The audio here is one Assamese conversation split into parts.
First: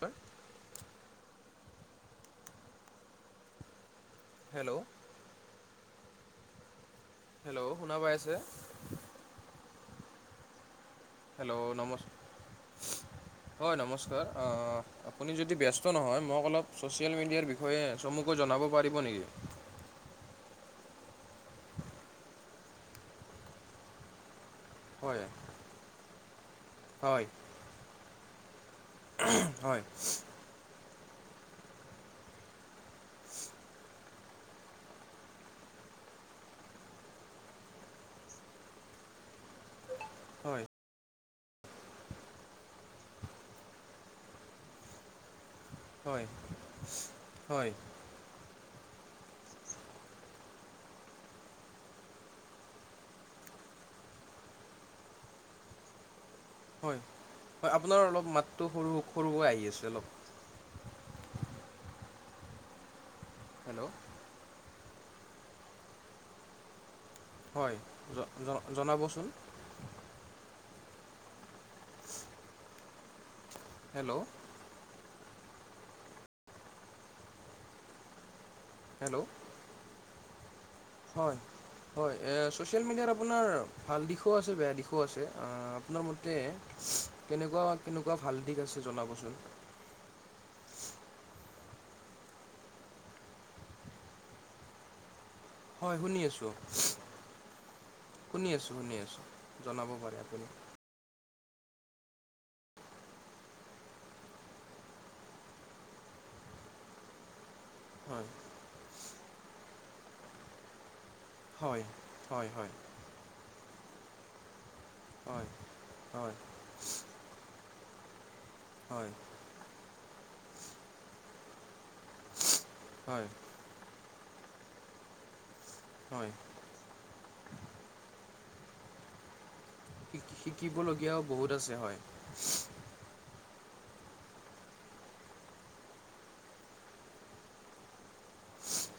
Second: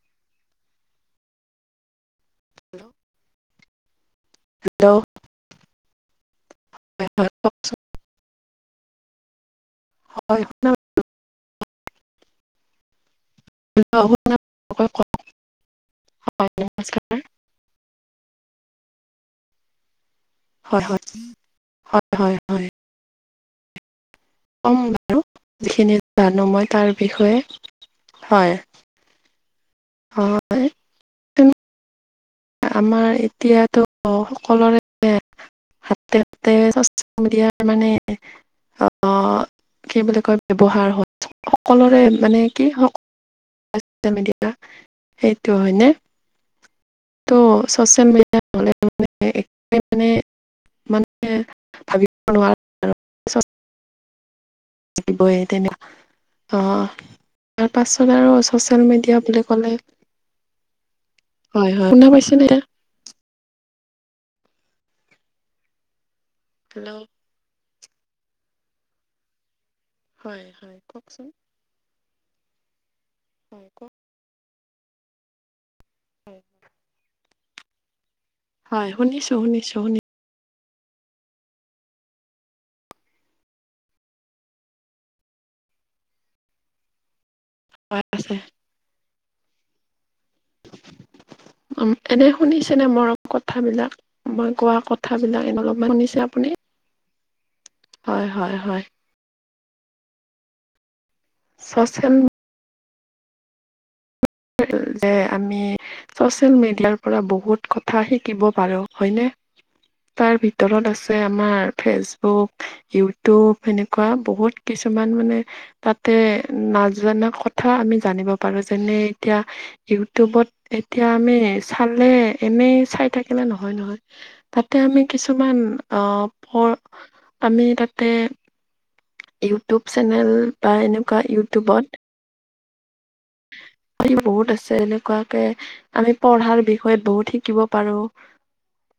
হেল্ল হেল্ল' হেল্ল' হয় হয় হেল্ল' কওকচোন শুনা পাই আছে। হয় হেল্ল' নম হয় হেল্ল' নমস্কাৰ শুনা আ আপুনি যদি ব্যস্ত নহয় মোক হয় অলপ নমস্কাৰ চচিয়েল মিডিয়াৰ বিষয়ে চমুকৈ জনাব পাৰিব নেকি? হয় হয় হয় হয় হয় কম হয় বাৰু যিখিনি জানো মই তাৰ হয় বিষয়ে হয়। হয় হয় আমাৰ এতিয়াতো সকলোৰে হাততে চছিয়েল মিডিয়াৰ মানে অ সেই বুলি কয় হয় ব্যৱহাৰ হয় সকলোৰে মানে কি মেডিয়া সেই হয় ত হয় হয় চচিয়েল মিডিয়া হ'লে মানে [inaudible] মানে মানে ভাবিব নোৱাৰাৰে বয় তেনেকোৱা অ হয় আপোনাৰ তাৰপাছত অলপ আৰু মাতটো ছচিয়েল সৰু মিডিয়া সৰুকৈ বুলি আহি ক'লে আছে অলপ হয় হয় শুনা পাইছে ন। হেল্ল' হেল্ল' জন জন জনাবচোন হয় হয় কওকচোন হয় কওক হেল্ল' উ হয় হেল্ল' শুনিছোঁ শুনিছোঁ শুনিছোঁ। হয় হয় এ ছচিয়েল মিডিয়াৰ আপোনাৰ ভাল দিশো আছে বেয়া দিশো আছে আপোনাৰ মতে কেনেকুৱা কেনেকুৱা ভাল দিশ আছে জনাবচোন। উ এনে শুনিছেনে মৰম কথাবিলাক মই কোৱা কথা কথাবিলাক এনে অলপমান হয় শুনি শুনিছে আছোঁ আপুনি। হয় শুনি হয় আছোঁ হয় শুনি আছোঁ জনাব পাৰে আপুনি। চচিয়েল যে আমি চচিয়েল মিডিয়াৰ পৰা বহুত কথা হয় শিকিব পাৰোঁ। হয়নে তাৰ ভিতৰত আছে আমাৰ হয় হয় ফেচবুক, হয় ইউটিউব। সেনেকুৱা বহুত কিছুমান মানে হয় তাতে হয় নাজানা কথা আমি জানিব। পাৰোঁ যেনে হয় এতিয়া ইউটিউবত এতিয়া আমি চালে এনেই চাই হয় থাকিলে নহয় নহয়। তাতে আমি কিছুমান আহ হয় প আমি তাতে ইউটিউব চেনেল শিকি বা এনেকুৱা শিকিবলগীয়াও বহুত আছে ইউটিউবত হয় [unintelligible] বহুত আছে এনেকুৱাকে আমি পঢ়াৰ বিষয়ত বহুত শিকিব পাৰো।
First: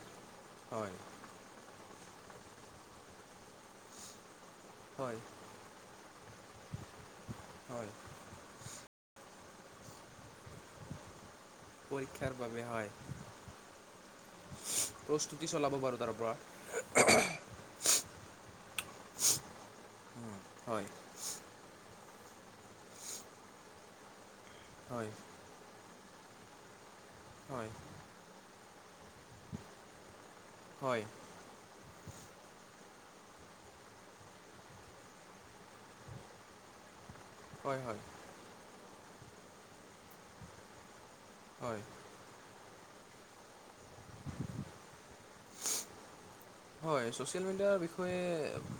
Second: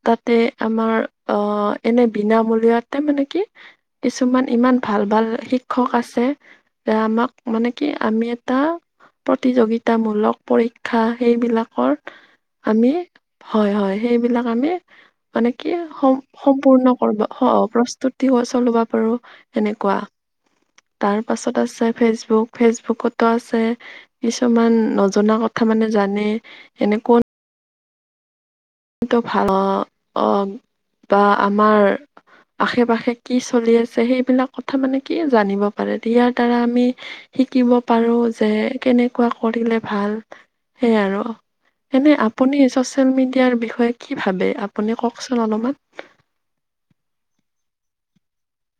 তাতে হয় আমাৰ অ এনে বিনামূলীয়াতে মানে কি কিছুমান ইমান ইমান ভাল হয় ভাল শিক্ষক আছে। এ আমাক মানে হয় কি আমি এটা প্ৰতিযোগিতামূলক পৰীক্ষা সেইবিলাকৰ পৰীক্ষাৰ বাবে হয় আমি হয় হয়, সেইবিলাক আমি প্ৰস্তুতি মানে কি চলাব পাৰোঁ তাৰ সম পৰা সম্পূৰ্ণ কৰিব হ প্ৰস্তুত তিও চলাব পাৰো এনেকুৱা। হয় তাৰ পাছত আছে ফেচবুক, ফেচবুকতো আছে কিছুমান হয় নজনা কথা মানে জান মানে এনেকুৱা হয় ত ভাল অ অ হয় বা আমাৰ [unintelligible] আশে পাশে কি চলি আছে সেইবিলাক কথা মানে কি জানিব পাৰে। ইয়াৰ দ্বাৰা আমি শিকিব হয় হয় পাৰো যে কেনেকুৱা কৰিলে ভাল সেইয়াই আৰু। হয় এনে আপুনি চচিয়েল মেডিয়া য়াৰ বিষয়ে কি ভাবে আপুনি কওকচোন অলপমান? হয় চচিয়েল মেডীয়া বিষয়ে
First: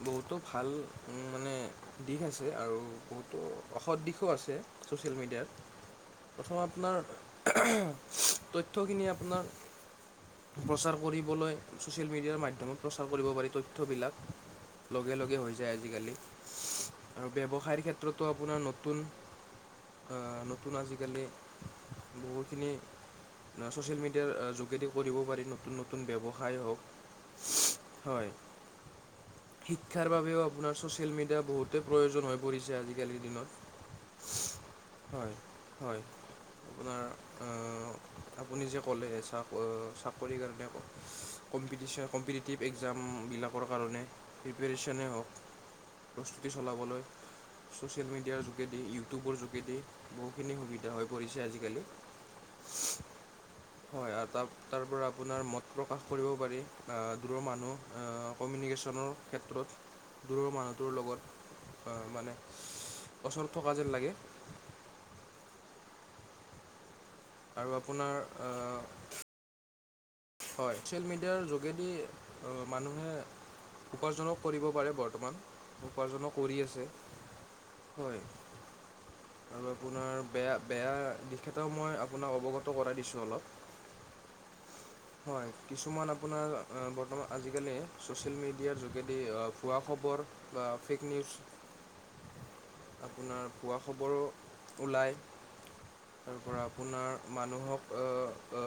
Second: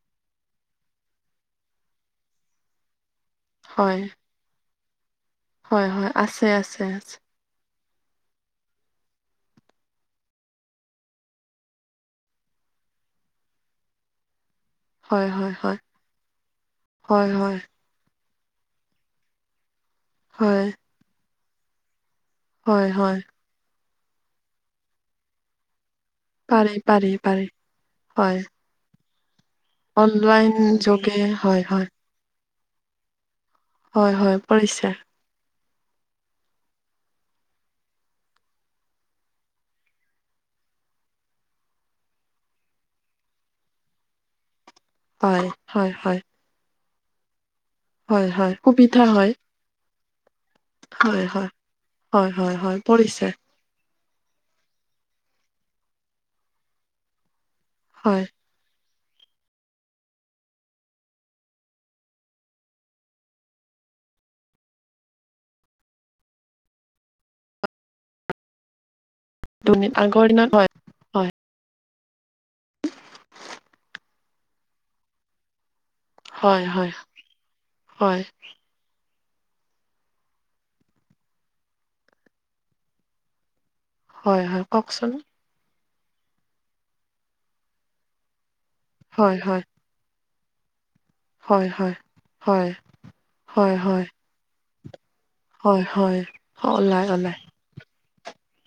বহুতো ভাল মানে দিশ আছে। আৰু ত বহুত ত' অসৎ হয় দিশো আছে ছ'চিয়েল মিডিয়াত। হয় হয় আছে প্ৰথম আছে আপোনাৰ আছে তথ্যখিনি আপোনাক প্ৰচাৰ কৰিবলৈ ছ'চিয়েল মিডিয়া মাধ্যম। সময় প্ৰচাৰ কৰিব পাৰি তথ্যবিলাক লগে হয় লগে হৈ হয় যায় হয় আজিকালি আৰু হয় হয় ব্যৱসায়ৰ ক্ষেত্ৰত ত আপোনাৰ নতুন অ হয় নতুন আজিকালি বহুতখিনি হয় হয় ছ'চিয়েল মিডিয়াৰ যোগেদি কৰিব পাৰি নতুন নতু ন ব্যৱসায় হওক। পাৰে। হয়। শিক্ষাৰ বাবেও অনলাইন আপোনাৰ যোগে ছ'চিয়েল মিডিয়া হয় হয় বহুতেই প্ৰয়োজন হৈ পৰিছে আজিকালিৰ দিনত। হয় হয় পৰিছে। হয় হয়। আপোনাৰ অ আপুনি যে ক'লে চাক চাকৰিৰ কাৰণে ক কম্পিটিচন কম্পিটিটিভ একজামবিলাকৰ কাৰণে প্ৰিপেৰে্চনেই হয় হওক হয় হয় প্ৰস্তুতি চলাবলৈ চচিয়েল হয় মিডিয়াৰ হয় যোগেদি সুবিধা হয় ইউটিউবৰ যোগেদি বহুখিনি সুবিধা হৈ হয় পৰিছে হয় আজিকালি। হয় হয় হয় পৰিছে। হয় আও তা তাৰ পৰা আপোনাৰ মত প্ৰকাশ কৰিব পাৰি। আহ দূৰৰ মানুহ হয় ও কমিউনিকেশ্যনৰ ক্ষেত্ৰত দূৰৰ মানুহটোৰ লগত অহ মানে ওচৰত থকা যেন লাগে। আৰু আপোনাৰ অ। দুৰ্নীতি আগৰ দিনত হয়। ছচিয়েল মিডিয়াৰ যোগেদি মানুহে উপাৰ্জনক কৰিব পাৰে বৰ্তমান উপাৰ্জনো কৰি হয় আছে। হয় হয়। আৰু আপোনাৰ বেয়া বেয়া দিশ কেটাও মই আপোনাক অৱগত কৰাই দিছোঁ অলপ। হয় হয় কওকচোন? হয় কিছুমান আপোনাৰ অ বৰ্তমান আজিকালি ছ'চিয়েল মিডিয়াৰ যোগেদি হয় হয় ভুৱা খবৰ বা ফেক নিউচ হয় হয় হয় আপোনাৰ হয় পোৱা হয় খবৰ ওলায়। হয় হয়। হলাই ওলাই। অ অ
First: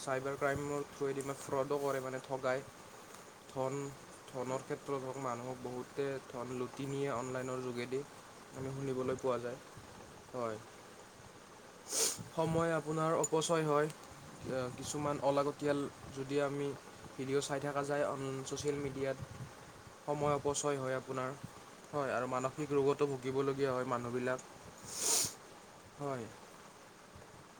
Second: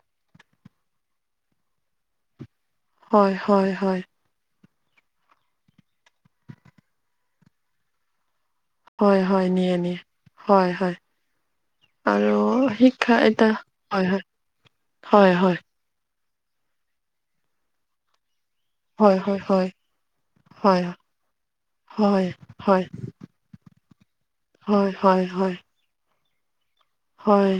চাইবাৰ ক্ৰাইমৰ থ্ৰুৱেদি ইমান ফ্ৰডো কৰে মানে ঠগায়। হয় হয় হয়। ধৰক মানুহক বহুতে ধন লুটি নিয়ে অনলাইনৰ যোগেদি। আমি শুনিবলৈ হয় পোৱা হয় যায় নিয়ে নিয়ে হয় হয়। আৰু সময় আপোনাৰ শিক্ষা এতিয়া অপচয় হয় কিছুমান হয় হয় অলাগতিয়াল যদি আমি ভিডিঅ' চাই থকা যায় অন ছ'চিয়েল হয় মিডিয়াত হয় হয় সময় অপচয় হয় আপোনাৰ হয় আৰু মানসিক ৰোগতো ভুগিবলগীয়া হয় মানুহ বিলাক। হয় হয় হয়। হয়। হয়।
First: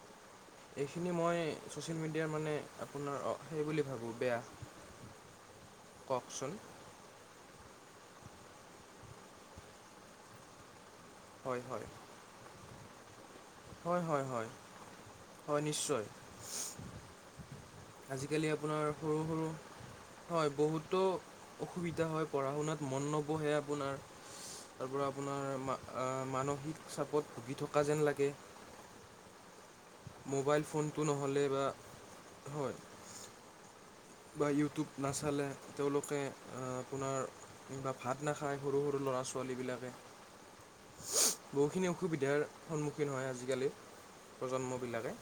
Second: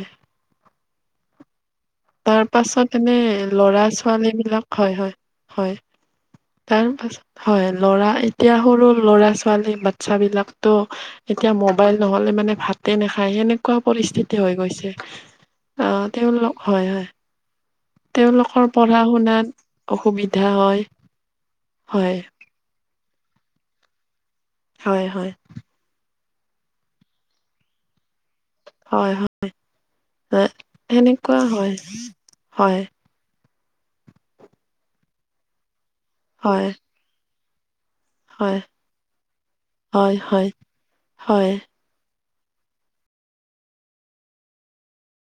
এইখিনি মই। ছ'চিয়েল মিডিয়াৰ তাৰ মানে পাছত এনে আপোনাৰ অ সেই লৰা বুলি ভাবোঁ ছোৱালী বেয়া বিলাক হয় হয়। হয় কওকচোন তাৰ পাছত হয়। ল'ৰা এতিয়া সৰু ল'ৰা ছোৱালী বাতচ্ছা বিলাকতো এতিয়া হয় হয় মোবাইল নহলে মানে ভাতে নাখা। খাই সেনেকোৱা হয় হয় পৰিস্থিতি হয় হৈ গৈছে হয় নিশ্চয় অহ তেওঁলোক হয় হয়। আজিকালি তেওঁলোকৰ আপোনাৰ পঢ়া সৰু সৰু শুনাত অসুবিধা হয় বহুতো অসুবিধা হয় পঢ়া শুনাত মন ন বহে আপোনাৰ তাৰ হয় পৰা হয় আপোনাৰ মা আ। মানসিক চাপত ভুগি থকা যেন লাগে। হয় হয় মোবাইল ফোনটো সেনেকোৱা নহ'লে বা হয়। বা ইউটিউব নাচালে তেওঁলোকে হয় আপোনাৰ। কিবা ভাত নাখায় হয় সৰু সৰু ল'ৰা ছোৱালী বিলাকে হয় হয় হয় বহুখিনি অসুবিধাৰ সন্মুখীন হয় আজিকালি প্ৰজন্মবিলাকে।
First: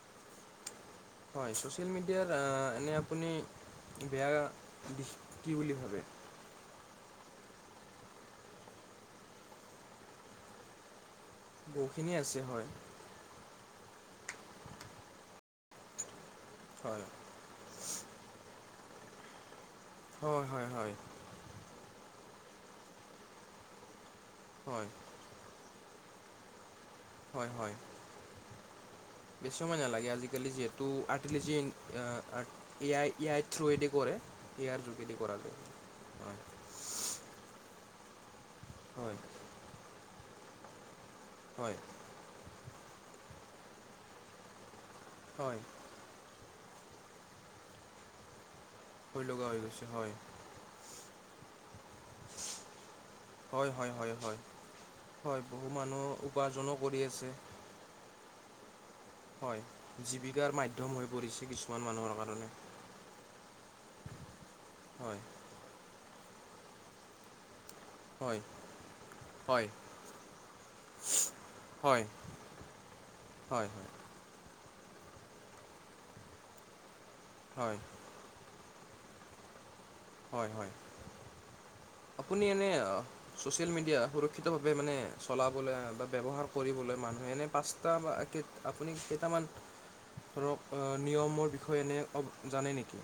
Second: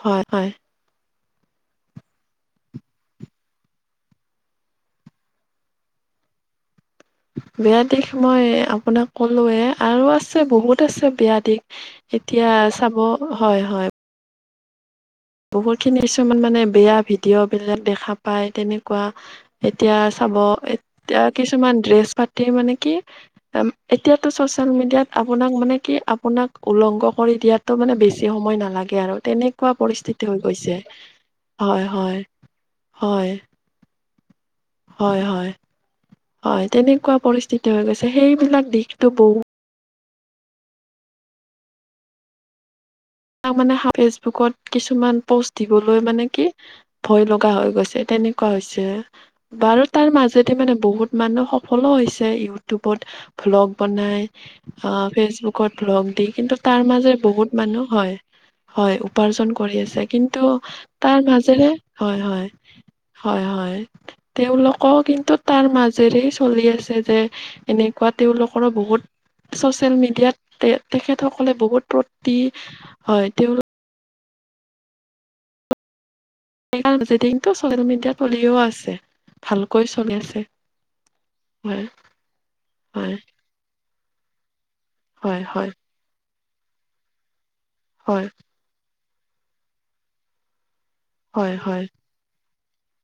হয় হয়। হয় চচিয়েল মিডিয়াৰ আ এনে আপুনি। বেয়া দিশ কি বুলি ভাবে? বেয়া দিশ মই আপোনাক ক'লোৱে আৰু আছে বহুত আছে। বেয়া বহুখিনি দিশ আছে এতিয়া হয় চাব হয় হয়। বহুত খিনি কিছুমান মানে বেয়া হয় ভিডিঅ' বিলাক দেখা পায় তেনেকুৱা। এতিয়া চাব হয় হয় হয় এতিয়া কিছুমান ড্ৰেছ পাতি মানে কি, আম। এতিয়াতো ছ'চিয়েল হয় মিডিয়াত আপোনাক মানে কি আপোনাক উলংঘ কৰি হয় দিয়াতো হয় মানে বেছি সময় নালাগে আৰু তেনেকুৱা পৰিস্থিত। আজি কালি যিহেতুট আৰতিলিজিন ইয়াই হয় ইয়াই থ্ৰু এদি কৰে। এ আইৰ যোগেদি হয় কৰা হয় যায় হয় তেনেকুৱা পৰিস্থিতি হৈ গৈছে। সেইবিলাক দিশতো হয় বহু হয়। তাক মানে ফেচবুকত কিছুমান প'ষ্ট হয় দিবলৈ মানে কি ভয় লগা হৈ গৈছে। তেনেকুৱা হৈছে, ভয় লগা হৈ বাৰু গৈছে তাৰ হয় মাজেদি মানে বহুত মানুহ সফলো হৈছে ইউটোব। বত ভ্লগ হয় হয় হয় বনাই হয় আ হয় বহু ফেচবুকত মানুহ ভ্লগ দি কিন্তু উপাৰ্জনো তাৰ কৰি মাজে আছে বহুত মানুহ হয় হয় উপাৰ্জন হয় কৰি আছে কিন্তু জীৱিকাৰ মাধ্যম হৈ তাৰ পৰিছে মাজেৰে কিছুমান মানুহৰ হয় কাৰণে হয়। হয় হয় তেওঁলোকও হয় কিন্তু তাৰ মাজেৰে চলি আছে যে। এনেকুৱা হয় তেওঁলোকৰো বহুত হয় ছচিয়েল মিডিয়াত তে তেখেতসকলে বহুত হয় প্ৰতি হয় তেওঁ। [inaudible] দিনটো হয় চচিয়েল মিডিয়াত পলিঅ আছে ভাল। হয় হয় হয় আপোনি এনে হয় চছিয়েল মিডিয়া সুৰখিত মানে হয় হয় চলাবলৈ বা ব্যৱহাৰ কৰিবলৈ মানুহে এনে পাঁচটা বা হয় আপুনি কেইটামান ধৰক নিয়মৰ হয় বিষয়ে হয় এনে জানে নেকি?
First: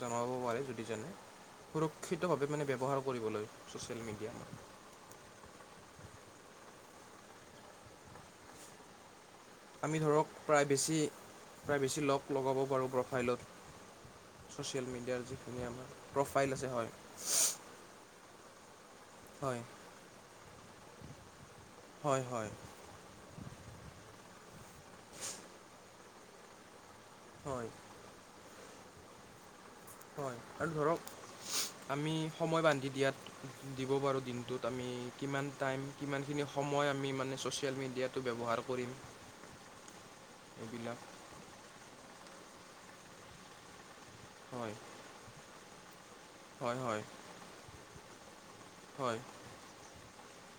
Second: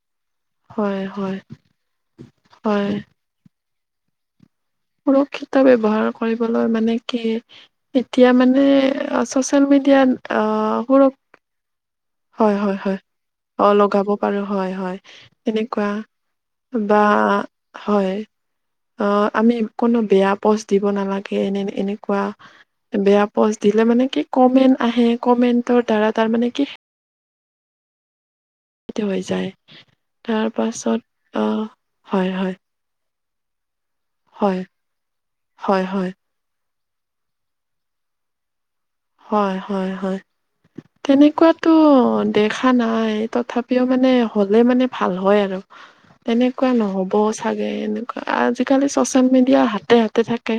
জনাব পাৰে যদি হয় জানে হয় সুৰক্ষিতভাৱে মানে হয় ব্যৱহাৰ কৰিবলৈ চচিয়েল মিডিয়া। সুৰক্ষিত ব্যৱহাৰ কৰিবলৈ মানে কি এতিয়া মানে আচ চেল মিডিয়াত অ সুৰ প্ৰায় বেছি লগ লগাব পাৰোঁ প্ৰফাইলত, অ লগাব পাৰো হয় ছ'চিয়েল হয় মিডিয়াৰ যিখিনি তেনেকুৱা আমাৰ প্ৰফাইল আছে। হয় বা হয় অ আমি হয় কোনো বেয়া পষ্ট দিব নালাগে। এনে এনেকুৱা হয় হয় বেয়া পোষ্ট দিলে মানে কি কমেন্ট আহে কমেন্টৰ দ্বাৰা তাৰ মানে কি হয়। হৈ যায়। হয় তাৰ আৰু পাছত ধৰক আহ আমি হয় হয় সময় বান্ধি দিয়াত দিব পাৰো হয় দিনটোত আমি কিমান টাইম হয় হয় কিমানখিনি সম- মই আমি মানে ছচিয়েল মিডিয়াটো ব্যৱহাৰ কৰিম হয় হয় হয় এইবিলাক তেনেকুৱাতো দেখা নাই তথাপিও মানে হ'লে হয় মানে ভাল হয় আৰু। তেনেকুৱা হয় হয় নহব চাগে, এনেকুৱা আজিকালি হয় চচিয়েল মিডিয়া হাতে হাতে থাকে।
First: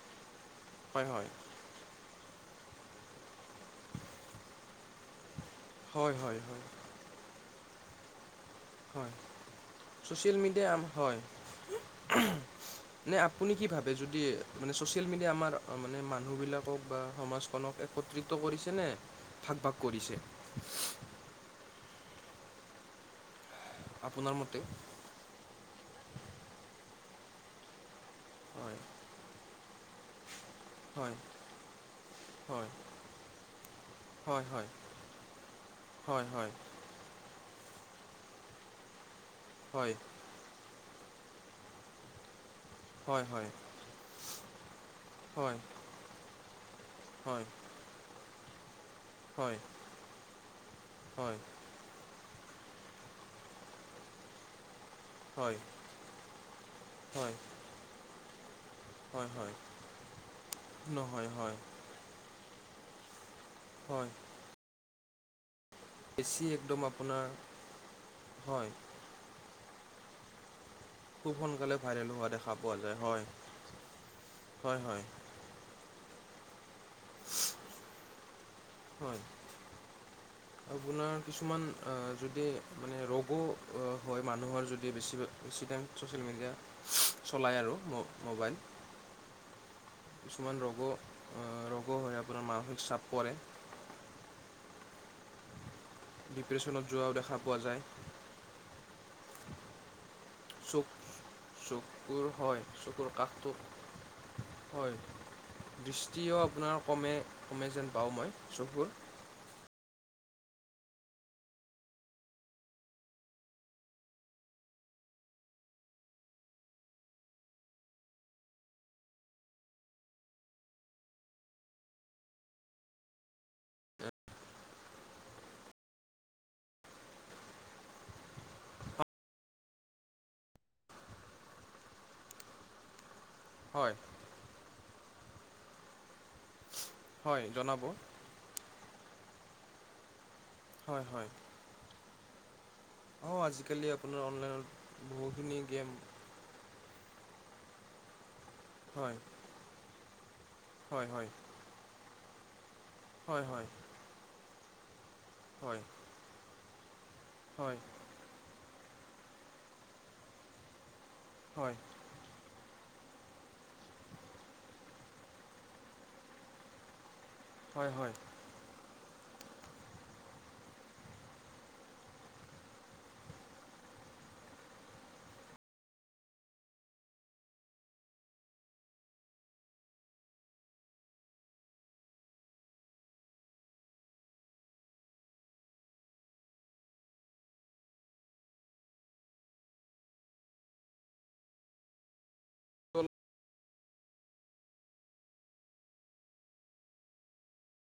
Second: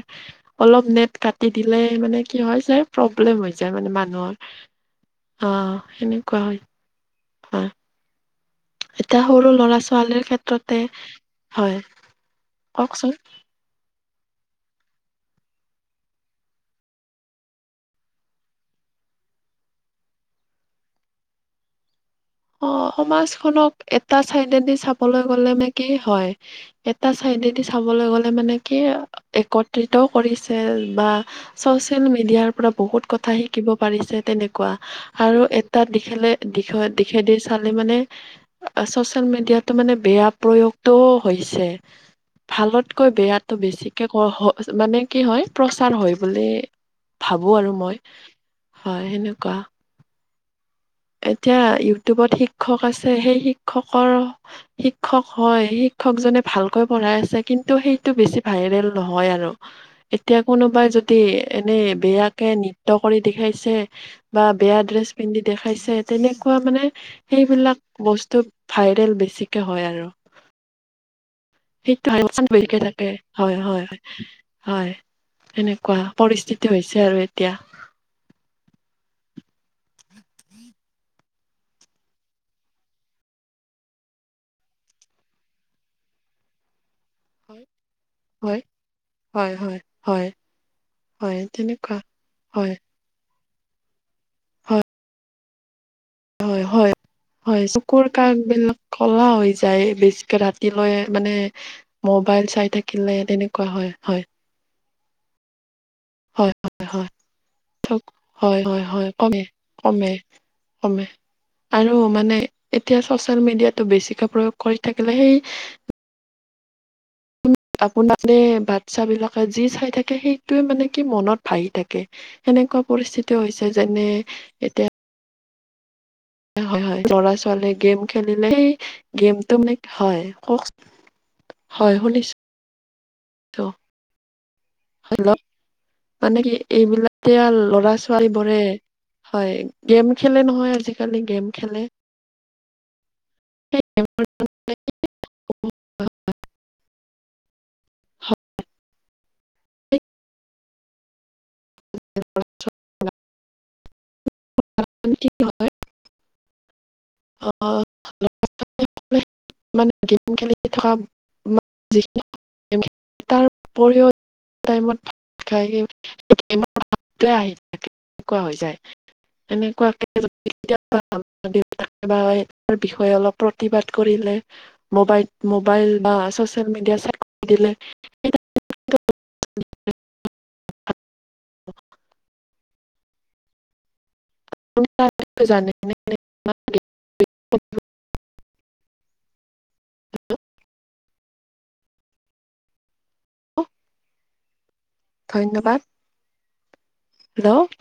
অলপ হয় হয় নেট কাটি দিলে মানে কি হয় যাই প্ৰব্লেম হৈ যায় মানে মানুহৰ। অ সেনেকুৱা হয় অ। হয় এতিয়া সৰু লৰা ছোৱালীৰ ছ'চিয়েল মিডিয়া ক্ষেত্ৰতে আম হয় হয় কওকচোন নে আপুনি কি ভাবে যদি মানে চচিয়েল মিডিয়া আমাৰ মানে মানুহবিলাকক বা সমাজখনক একত্ৰিত কৰিছেনে? ভাগ ভাগ কৰিছে? অ সমাজখনক এটা আপোনাৰ মতে চাইডদি চাবলৈ গ'লে ম কি হয় এটা চাইডেদি চাবলৈ গলে মানে কি হয় একত্ৰিত কৰি বা হয় ছচিয়েল মিডিয়াৰ হয় পৰা বহুত কথা শিকিব পাৰিছে তেনেকুৱা। আৰু এটা দিশেলে দিশত চালে মানে ছৰিয়েল মিডিয়াটো বেয়া প্ৰয়োগ ত হৈছে ভালতকৈ বেয়াটো বেছিকে ক মানে কি হয় প্ৰচাৰ হয় বুলি ভাবো আৰু মই হয় সেনেকুৱা এতিয়া ইউটিউবত শিক্ষক আছে সেই শিক্ষকৰ শিক্ষক হয় শিক্ষকজনে ভালকৈ পঢ়াই আছে কিন্তু সেইটো বেছি ভাইৰেল নহয় আৰু হয় এতিয়া কোনোবাই যদি নহয় হয় এনে বেয়াকে নৃত্য কৰি দেখাইছে হয় বা বেয়া ড্ৰেছ পিন্ধি দেখাইছ বেছি তেনেকুৱা একদম মানে আপোনাৰ সেইবিলাক বস্তু হয় ভাইৰেল বেছি। হয় আৰু খুব সোনকালে সেই ভাইৰেল হোৱা দেখা পোৱা বেছিকে যায় থাকে হয় হয় হয় হয় তেনেকুৱা পৰিস্থিতি হৈছে আৰু এতিয়া হয় আপোনাৰ কিছুমান যদি মানে ৰোগো হয় মানুহৰ যদি বেছি বেছি ছ'চিয়েল মিডিয়া হয় চলায় আৰু হয় মোবাইল হয় হয় হয় কিছুমান ৰগ হয় ৰগ তেনেকুৱা হৈ আপোনাৰ হয় মানসিক চাপ পৰে। হয় হয় ডিপ্ৰেশ্যনত হয় যোৱাও দেখা পোৱা হয় যায় চকুৰ কাষবিলাক কলা হৈ যায় বেছি চকু ৰাতিলৈ মানে চকুৰ মোবাইল হয় চাই চকুৰ থাকিলে কাষটো তেনেকুৱা হয় হয়। হয় দৃষ্টিও হয় আপোনাৰ হয় হয় কমে কমে যেন পাওঁ চকু- মই হয় হয় চকুৰ হয় কমে কমে কমে আৰু মানে এতিয়া চচিয়েল মিডিয়াটো বেছিকৈ প্ৰয়োগ কৰি থাকিলে সেই আপোনাৰে বাচ্ছা বিলাকে যি চাই থাকে সেইটোয়ে মানে কি মনত ভাহি থাকে এনেকুৱা পৰিস্থিতি হৈছে যেনে এ, এতিয়া হয় হয় ল'ৰা ছোৱালীয়ে গেম খেলিলে সেই গেমটো মানে হয় কওঁক হয় শুনিছ হয় হেল্ল' মানে কি এইবিলাক হয় জনাব ল'ৰা ছোৱালীবোৰে হয় গেম খেলে নহয় হয় আজিকালি গেম খেলে অ আজিকালি আপোনাৰ অনলাইনত বহুখিনি গেম হয় হয় [unintelligible] হয় হয় [unintelligible] হয় হয় আ হয় ঘ হয় আহ ল মানে গেম খেলি থকা হয় হয় হয় হয় [unintelligible] [unintelligible] [unintelligible] [unintelligible] অলপ প্ৰতিবাদ কৰিলে মবাই মবাইল বা চচেল [unintelligible] [unintelligible] হেল্ল' অল ধন্যবাদ হেল্ল